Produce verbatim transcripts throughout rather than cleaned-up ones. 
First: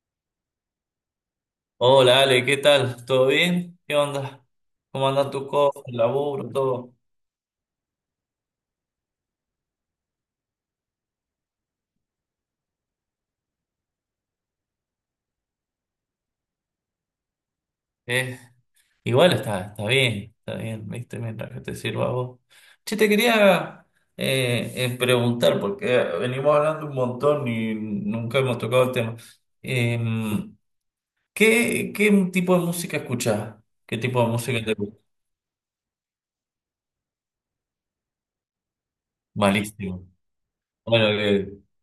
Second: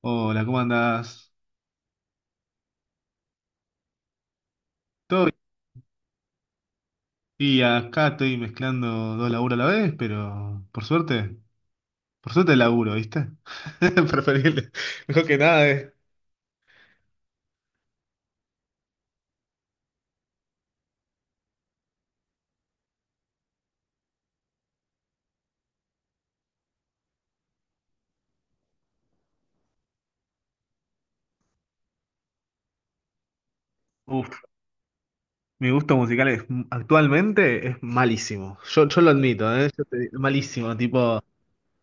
Hola, ¿cómo andás? Hola Ale, ¿qué tal? ¿Todo bien? ¿Qué onda? ¿Cómo Todo anda bien. tus cosas, el laburo, todo? Y acá estoy mezclando dos laburos a la vez, pero por suerte, por suerte laburo, ¿viste? Preferible. Mejor que nada es. Eh, igual está, está bien, está bien, ¿viste? Mientras que te sirva a vos. Che, te quería eh, eh, preguntar, porque venimos hablando un montón y nunca hemos tocado el tema. Em, ¿qué, qué tipo de música escuchás? ¿Qué tipo de Uf, música te gusta? mi gusto musical es, actualmente es malísimo. Yo, yo lo admito, ¿eh? Yo Malísimo. Te- malísimo, Bueno, tipo.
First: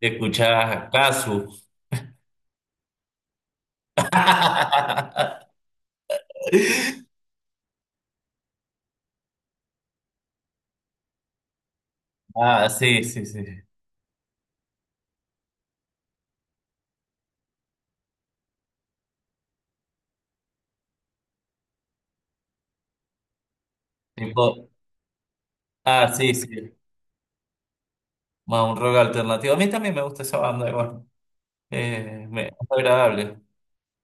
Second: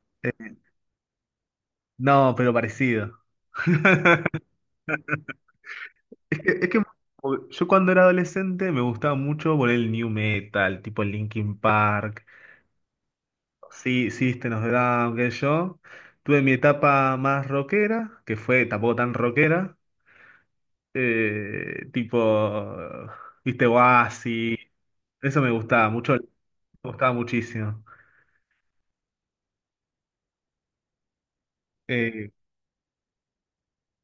que eh, escuchás Casu. No, pero parecido. Es que, es que yo cuando era adolescente me gustaba mucho por el new metal, tipo Linkin Park. Ah, sí, sí, sí. Sí, System of a Down, qué sé yo. Tuve mi etapa más rockera, que fue tampoco tan rockera, eh, tipo, viste, Oasis, Tipo, eso me gustaba ah, mucho, me sí, sí. gustaba muchísimo. Más un rock alternativo. A mí también me gusta esa banda, igual. Eh, Eh, me, es agradable.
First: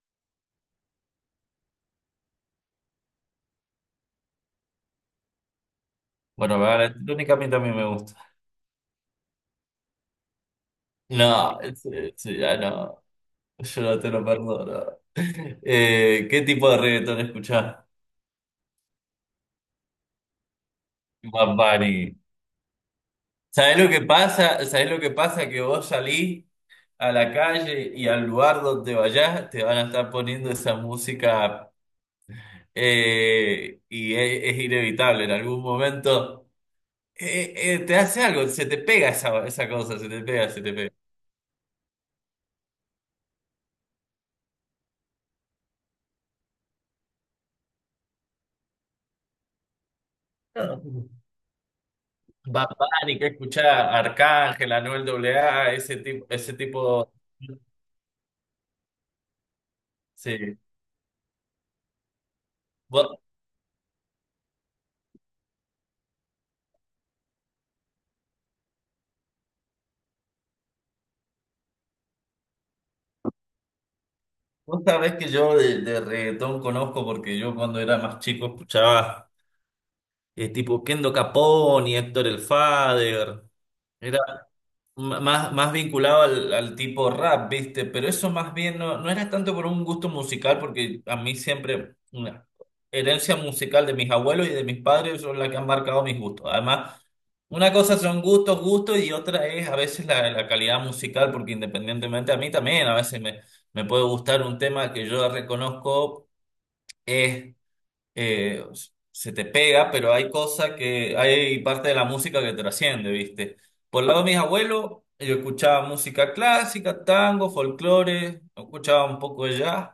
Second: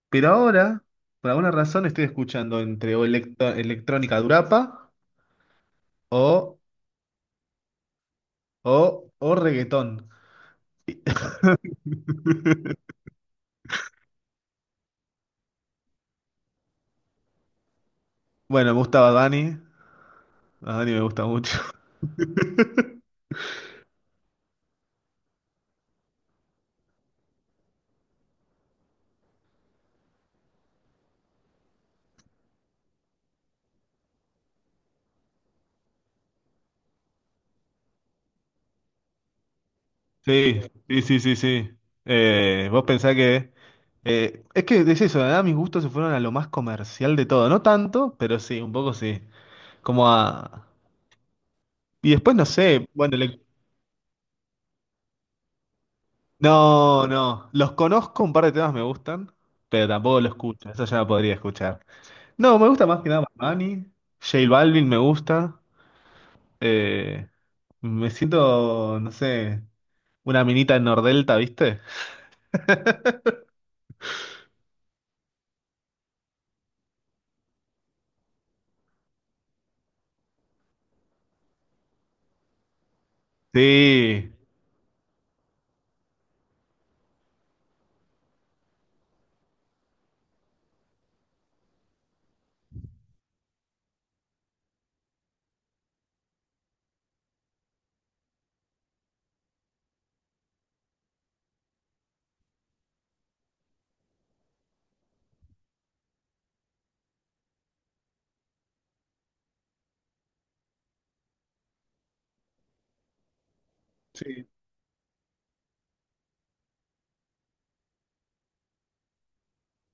pero ahora, por alguna razón, estoy escuchando entre o electro- electrónica durapa Bueno, o, la banda electrónica a mí también me gusta. o, o reggaetón. No, sí, sí, ya no. Yo no te lo perdono. Eh, ¿qué tipo de reggaetón escuchás? Bueno, me gusta Bad Bunny, Bad Bunny me gusta Bad mucho. Bunny. ¿Sabés lo que pasa? ¿Sabés lo que pasa? Que vos salís a la calle y al lugar donde vayas te van a estar poniendo esa música eh, y es, es inevitable. En algún momento. Eh, eh, te hace algo, se te pega esa, esa cosa, se te pega, Sí, se te pega. sí, sí, sí, sí. Eh, vos pensás que... eh, es que es eso, ¿verdad? Mis gustos se fueron a lo más comercial de todo. No tanto, pero sí, un poco sí. Como a... Y después no Bad sé, bueno, Bunny, que le- escuchar Arcángel, Anuel A A, ese tipo, ese no, tipo. no. Los conozco, un par de temas me gustan, pero tampoco lo Sí. escucho. Eso ya lo podría escuchar. No, me gusta más que Vos, nada Manny, J Balvin me gusta. eh, Me siento, no sé, una minita en Nordelta, ¿viste? vos sabés que yo de, de reggaetón conozco porque yo cuando era más chico escuchaba eh, tipo Kendo Capone, Héctor el Father. Sí. M- Más, más vinculado al, al tipo rap, ¿viste? Pero eso más bien no, no era tanto por un gusto musical, porque a mí siempre una herencia musical de mis abuelos y de mis padres son las que han marcado mis gustos. Además, una cosa son gustos, gustos, y otra es a veces la, la calidad musical, porque independientemente a mí también, a veces me, me puede gustar un tema que yo reconozco es eh, se te pega, pero hay cosas que, hay parte de la música que trasciende, ¿viste? Por el lado de mis Sí. abuelos, yo escuchaba música clásica, tango, folclore, escuchaba un poco de jazz.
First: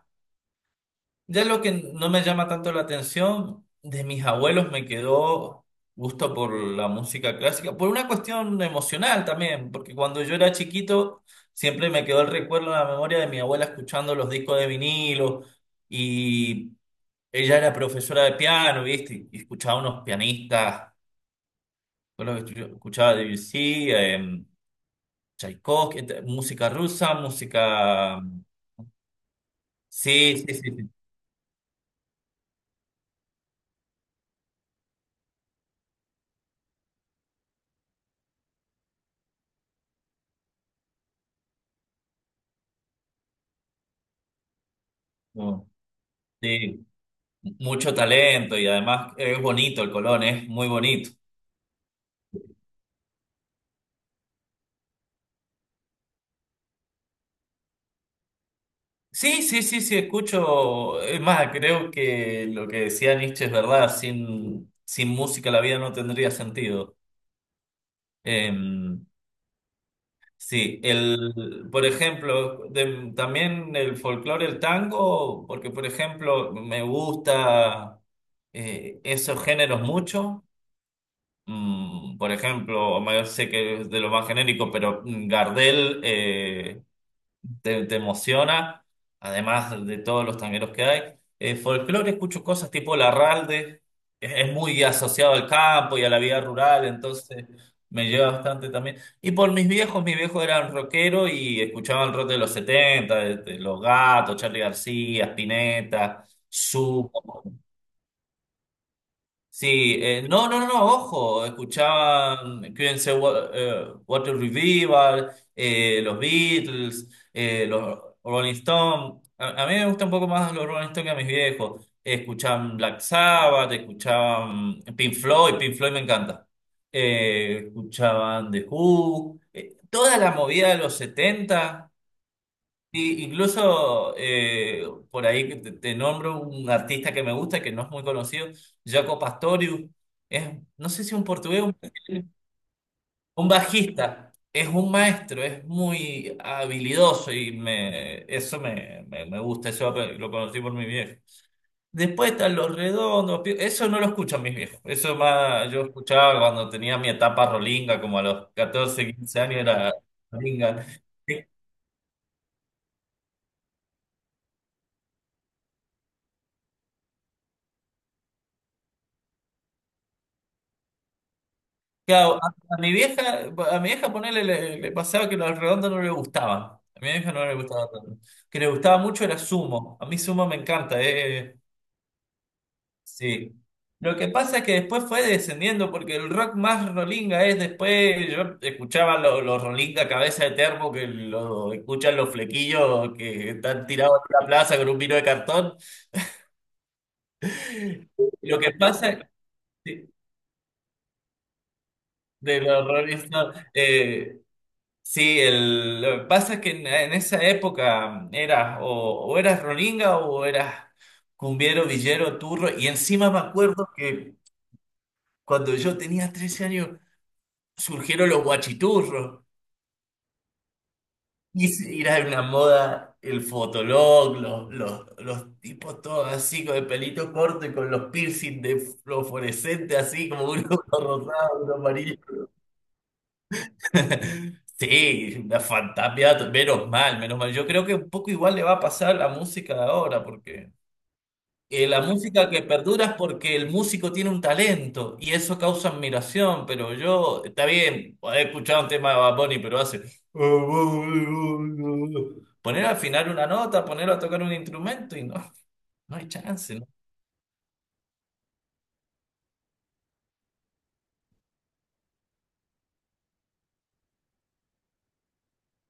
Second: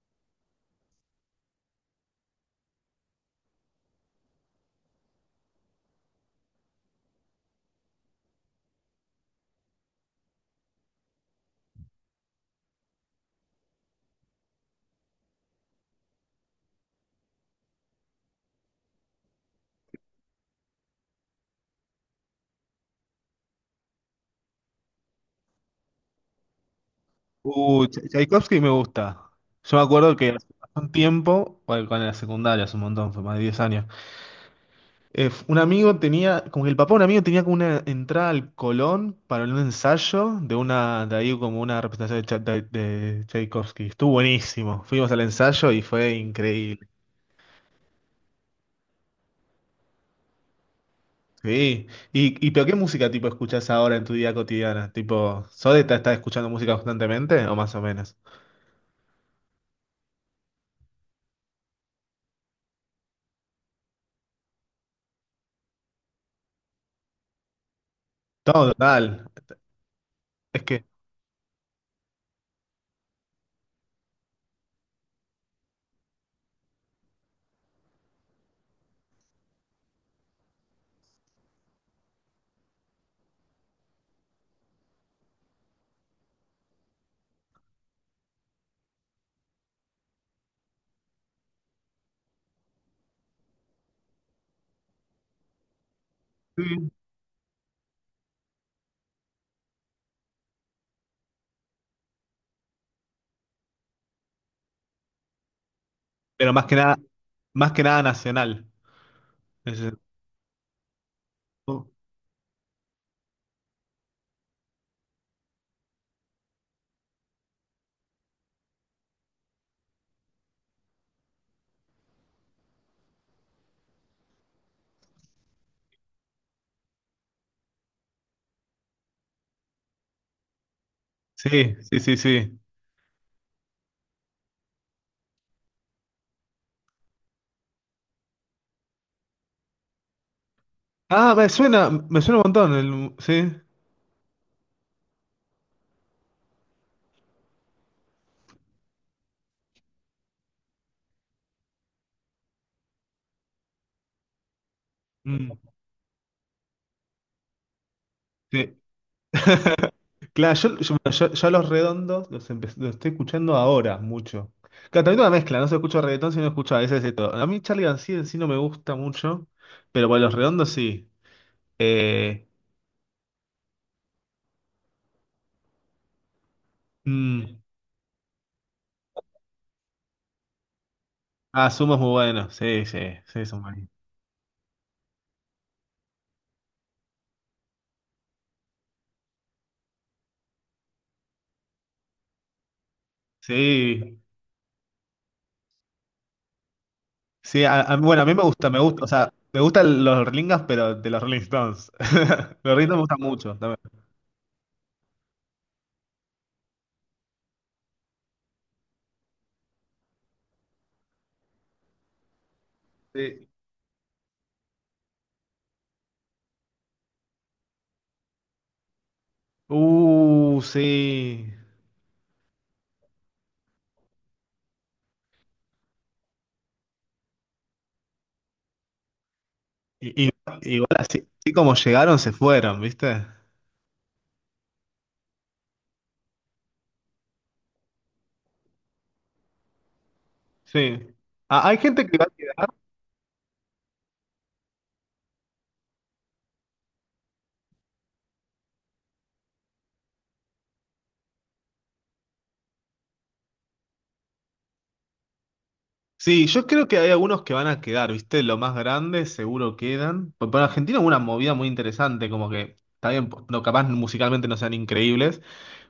Ya lo que no me llama tanto la atención, de mis abuelos me quedó gusto por la música clásica, por una cuestión emocional también, porque cuando yo era chiquito siempre me quedó el recuerdo en la memoria de mi abuela escuchando los discos de vinilo. Y ella era profesora de piano, ¿viste? Y escuchaba unos pianistas, con lo que yo escuchaba de Debussy, eh, Tchaikovsky, ent- música rusa, Uh, Ch- música... mm, Tchaikovsky me gusta. Yo me acuerdo que sí, hace sí, sí, sí. un tiempo, bueno, cuando era secundaria, hace un montón, fue más de diez años, eh, f- un amigo tenía, como que el papá de un amigo tenía como una entrada al Colón para un ensayo de una, de ahí como una representación de, Cha- de- de Tchaikovsky. Estuvo buenísimo. Fuimos al No, ensayo y fue sí, increíble. mucho talento y además eh, es bonito el Colón, es muy bonito. Sí. Y, y pero ¿qué música tipo escuchás ahora en tu día cotidiana? Tipo, ¿Sode está, está escuchando música constantemente o más o menos? Sí, sí, sí, sí, escucho. Es más, creo que lo que decía Nietzsche es verdad, sin, sin música la vida no tendría sentido. Eh, Todo, total. Es Sí, que... el, por ejemplo, de- también el folclore, el tango, porque por ejemplo me gusta eh, esos géneros mucho. Mm, por ejemplo, Omar, sé que es de lo más genérico, pero mm, Gardel eh, te, te emociona, además de todos los tangueros que hay. Eh, folclore escucho cosas tipo Larralde, es, es muy asociado al campo y a la vida rural, sí. entonces me lleva bastante también. Y por mis viejos, mis viejos eran rockeros y escuchaban rock de los setenta, de, de Los Gatos, Charly García, Spinetta, Pero más que nada, más que nada nacional. Es- sí, eh, no, no, no, no, ojo, escuchaba, mm, Queen's Wa- eh, Water Revival, eh, los Beatles, eh, los Rolling Stones. A, a mí me gusta un poco más los Rolling Stones que a mis viejos. Escuchaban Black Sabbath, escuchaban Pink Floyd, Pink Floyd me encanta. Eh, escuchaban The Who, eh, toda la movida de los Sí, setenta. sí, sí, sí. Sí, incluso eh, por ahí que te, te nombro un artista que me gusta, que no es muy conocido, Jaco Pastorius, es, no sé si un Ah, me portugués, un, suena, me suena un montón. el- un Sí. bajista, es un maestro, es muy habilidoso y me, eso me, me, me gusta, eso lo conocí por mi viejo. Después están Los Redondos, Pi- eso no lo escuchan mis viejos, eso Mm, más yo escuchaba cuando tenía mi etapa rolinga, como a los sí. catorce quince años era Claro, yo, rolinga. yo- bueno, yo- yo a los redondos los, empe- los estoy escuchando ahora mucho. Claro, también una mezcla, no se escucha reggaetón, sino escucho a veces de todo. A mí Charlie García en sí no me gusta mucho, pero bueno, los redondos sí. Claro, Eh, a, a mi vieja, a mi vieja ponerle le, le pasaba que los redondos no le gustaban. A mi vieja no le mm, gustaba tanto. Que le gustaba mucho era sumo. A mí sumo me encanta, eh. ah, Sumo es muy bueno, sí, sí, sí, Sí. son buenos. Lo que pasa es que después fue descendiendo, porque el rock más rolinga es después. Yo escuchaba los los rolinga cabeza de termo, que lo escuchan los flequillos que están Sí, tirados en la plaza con un vino de cartón. sí, a- a- bueno, a mí me Lo gusta, que me gusta, o pasa es sea, me gustan que- los Rollingas, pero de los Rolling Stones. de Los Rolling los Stones me Rolling gustan mucho Stones, también. eh, sí, el, lo que pasa es que en, en esa época eras o, o eras rolinga o eras cumbiero, villero, turro. Y encima me Sí. acuerdo que cuando yo tenía trece años surgieron los guachiturros. Uh, sí. Y se- era una moda el fotolog, los, los, los tipos todos así con el pelito corto y con los piercing de fluorescente Y, así y- como uno Igual así, así rosado, como uno amarillo. llegaron, se fueron, ¿viste? Sí, una fantasía, menos mal, menos mal. Yo creo que un poco igual le va a pasar a la música de ahora, porque Sí. Ah, hay eh, la gente que va a música que quedar. perdura es porque el músico tiene un talento y eso causa admiración, pero yo, está bien, he escuchado un tema de Bad Bunny, pero hace... Poner al final una nota, ponerlo a tocar un instrumento y no, no hay Sí, yo chance, ¿no? creo que hay algunos que van a quedar, ¿viste? Los más grandes seguro quedan. Por, por Argentina hubo una movida muy interesante, como que, está bien, no, capaz musicalmente no sean increíbles,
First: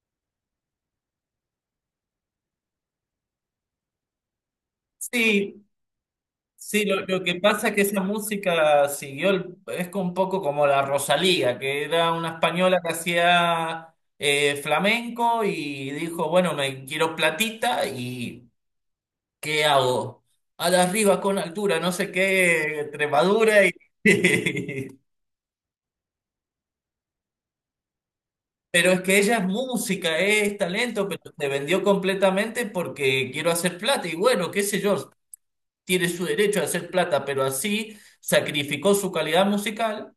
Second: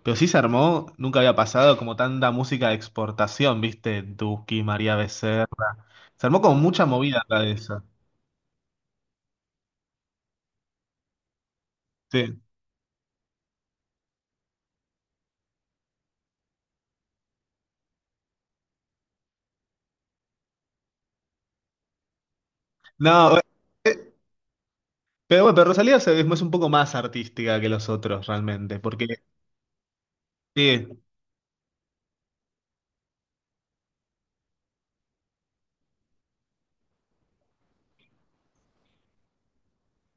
pero sí se armó, nunca había pasado como tanta música de exportación, ¿viste? Duki, María Becerra. Sí, Se armó como mucha sí, lo, movida lo que la de pasa es que esa. esa música siguió, el- es como un poco como la Rosalía, que era una Sí. española que hacía eh, flamenco y dijo, bueno, me quiero platita y ¿qué hago? A la arriba con altura, no sé qué, No, eh, tremadura y... eh, pero bueno, pero Rosalía se- es un poco más artística que los otros realmente, Pero es porque que ella es música, es sí, talento, pero se vendió completamente porque quiero hacer plata y bueno, qué sé yo, tiene su derecho a hacer plata, pero así sacrificó su calidad musical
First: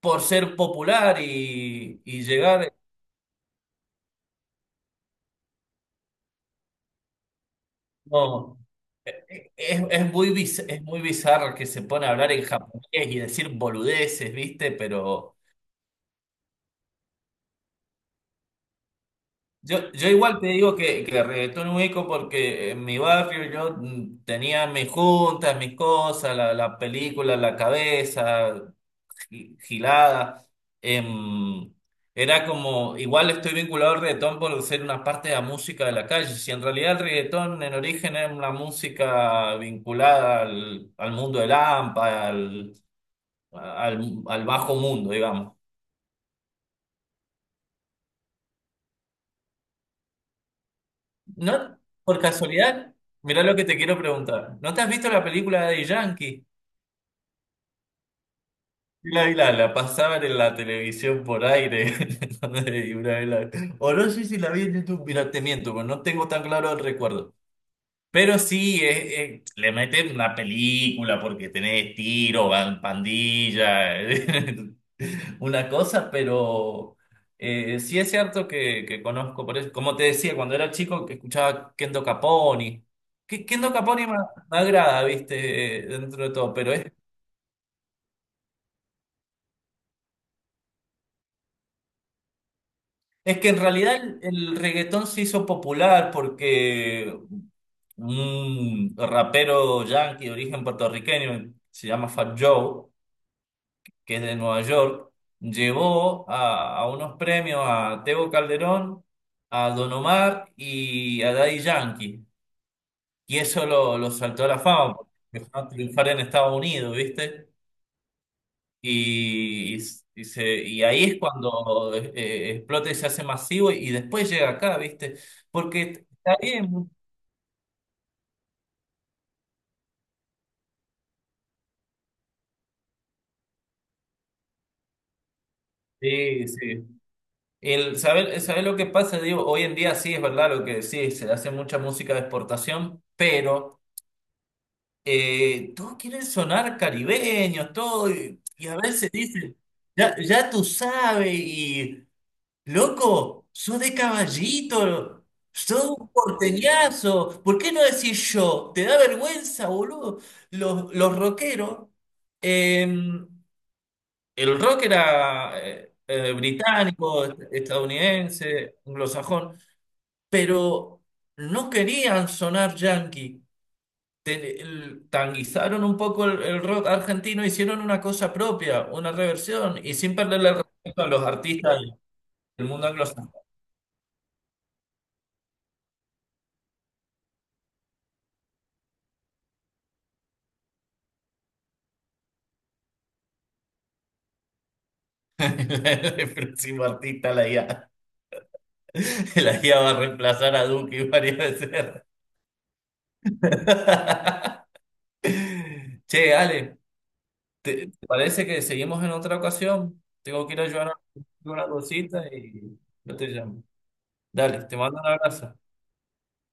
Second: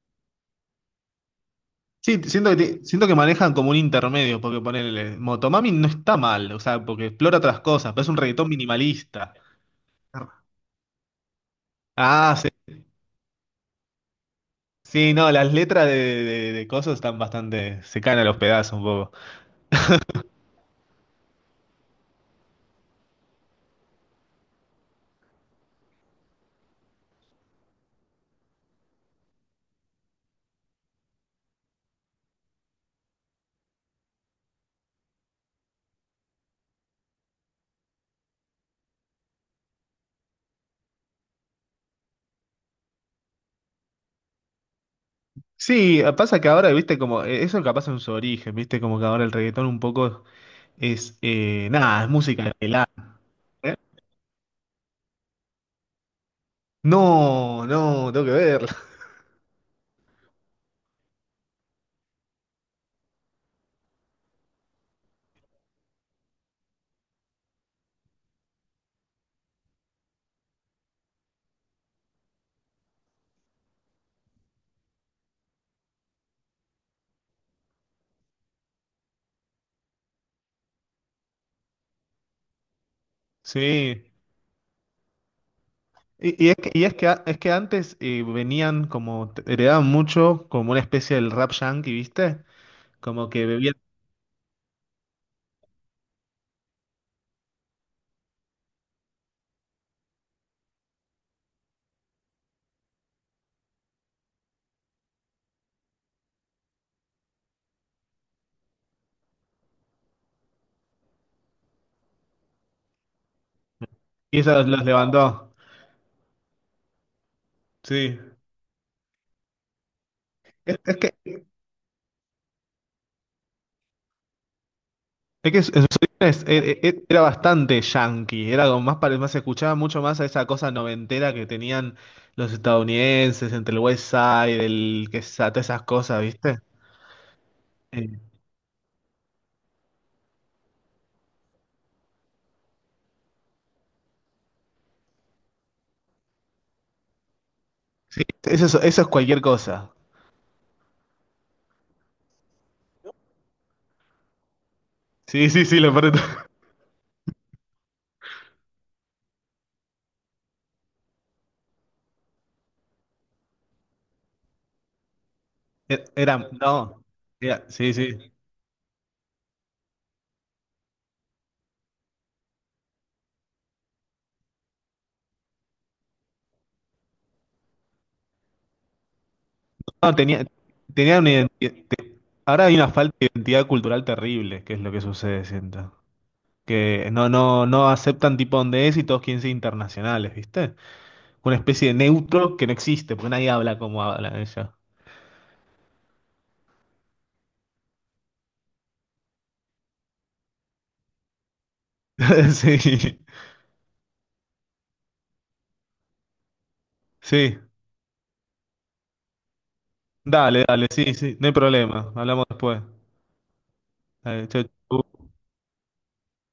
por ser popular y, sí, y siento que, llegar. te- siento que manejan como un intermedio, porque ponele, Motomami no está mal, o sea, porque explora otras cosas, pero es un reggaetón No, minimalista. es, es muy, biz- es muy bizarro que se pone a hablar Ah, en sí, japonés y decir boludeces, ¿viste? sí, no, Pero las letras de, de, de cosas están bastante, se caen a los pedazos un poco. yo, yo igual te digo que, que reggaetón ubico porque en mi barrio yo mm, tenía mis juntas, mis cosas, la, la película en la cabeza. Gi- gilada. em, Era como, igual estoy vinculado al reggaetón por ser una parte de la música de la calle. Si en realidad el reggaetón en origen es una música vinculada al, al mundo del hampa, al, al, al bajo mundo, digamos. Sí, ah, pasa que ahora, viste, como, eh, eso capaz en su origen, viste, como que ahora el reggaetón un poco es, eh, ¿No? nada, es Por música de pelada, casualidad, mirá lo que ¿eh? te quiero preguntar. ¿No te has visto la película de Yankee? No, no, tengo que verlo. La, la, la pasaban en la televisión por aire. Y una vez la- o no sé si la vi en YouTube. Mira, te miento, pero no tengo tan claro el recuerdo. Pero sí, es- es- le meten una película porque tenés tiro, van pandilla, una cosa, pero eh, sí es cierto que, que conozco, por eso, como te decía, cuando era chico que escuchaba Kendo Caponi. Que Kendo Sí. Caponi me, me agrada, viste, eh, dentro de Y, y todo, es que, pero y es, es que, a- Es que antes eh, venían como, te- heredaban mucho como una especie del rap yankee, viste, como es que que en bebían, realidad el, el reggaetón se hizo popular porque un rapero yankee de origen puertorriqueño, se llama Fat Joe, que es de Nueva York, llevó a, a unos premios a Tego Calderón, a Don Omar y a Daddy Yankee. Y eso lo, lo y saltó a eso la los, los fama, porque levantó. empezó a triunfar en Estados Unidos, ¿viste? Sí. Y, y, y se, Es y ahí es cuando eh, eh, explota y se hace masivo y después llega acá, ¿viste? Es que su- en sus Porque está orígenes e- bien. e- era bastante yankee, era como más, pare- más se escuchaba mucho más a esa cosa noventera que tenían los estadounidenses entre el West Side, el que esa- todas esas cosas, Sí, ¿viste? sí. El Sí, saber, saber lo que pasa, digo, hoy en día sí es verdad lo que decís, se hace mucha música de exportación, pero eh, todos quieren sonar caribeños, todo, sí, y, eso y es, a eso es veces cualquier dicen, cosa. ya, ya tú sabes, y loco, sos de Caballito, Sí, sí, sí, sos lo un peor de todo. porteñazo, ¿por qué no decís yo? ¿Te da vergüenza, boludo? Los, los rockeros, eh, el rock era eh, E- eh, Era, no, británico, era- sí, sí. estadounidense, anglosajón, pero no querían sonar yankee te- el- tanguizaron un poco el, el rock argentino, hicieron una cosa propia, una reversión, y No, sin tenía, perderle el respeto a tenía los una identidad. artistas Ahora del hay mundo una falta de anglosajón. identidad cultural terrible, que es lo que sucede, siento. Que no, no, no aceptan tipo donde es y todos quieren ser internacionales, ¿viste? Una especie de neutro que no existe, porque nadie habla como habla ella. El próximo artista, la I A, la I A va a reemplazar a Duki varias veces. Sí, Che, Ale, sí, ¿te, te parece que seguimos en otra ocasión? Tengo que ir a dale, dale, ayudar a sí, sí, no hay una problema, cosita hablamos y después. yo te llamo. Dale, chau, Dale, te mando un chau. abrazo.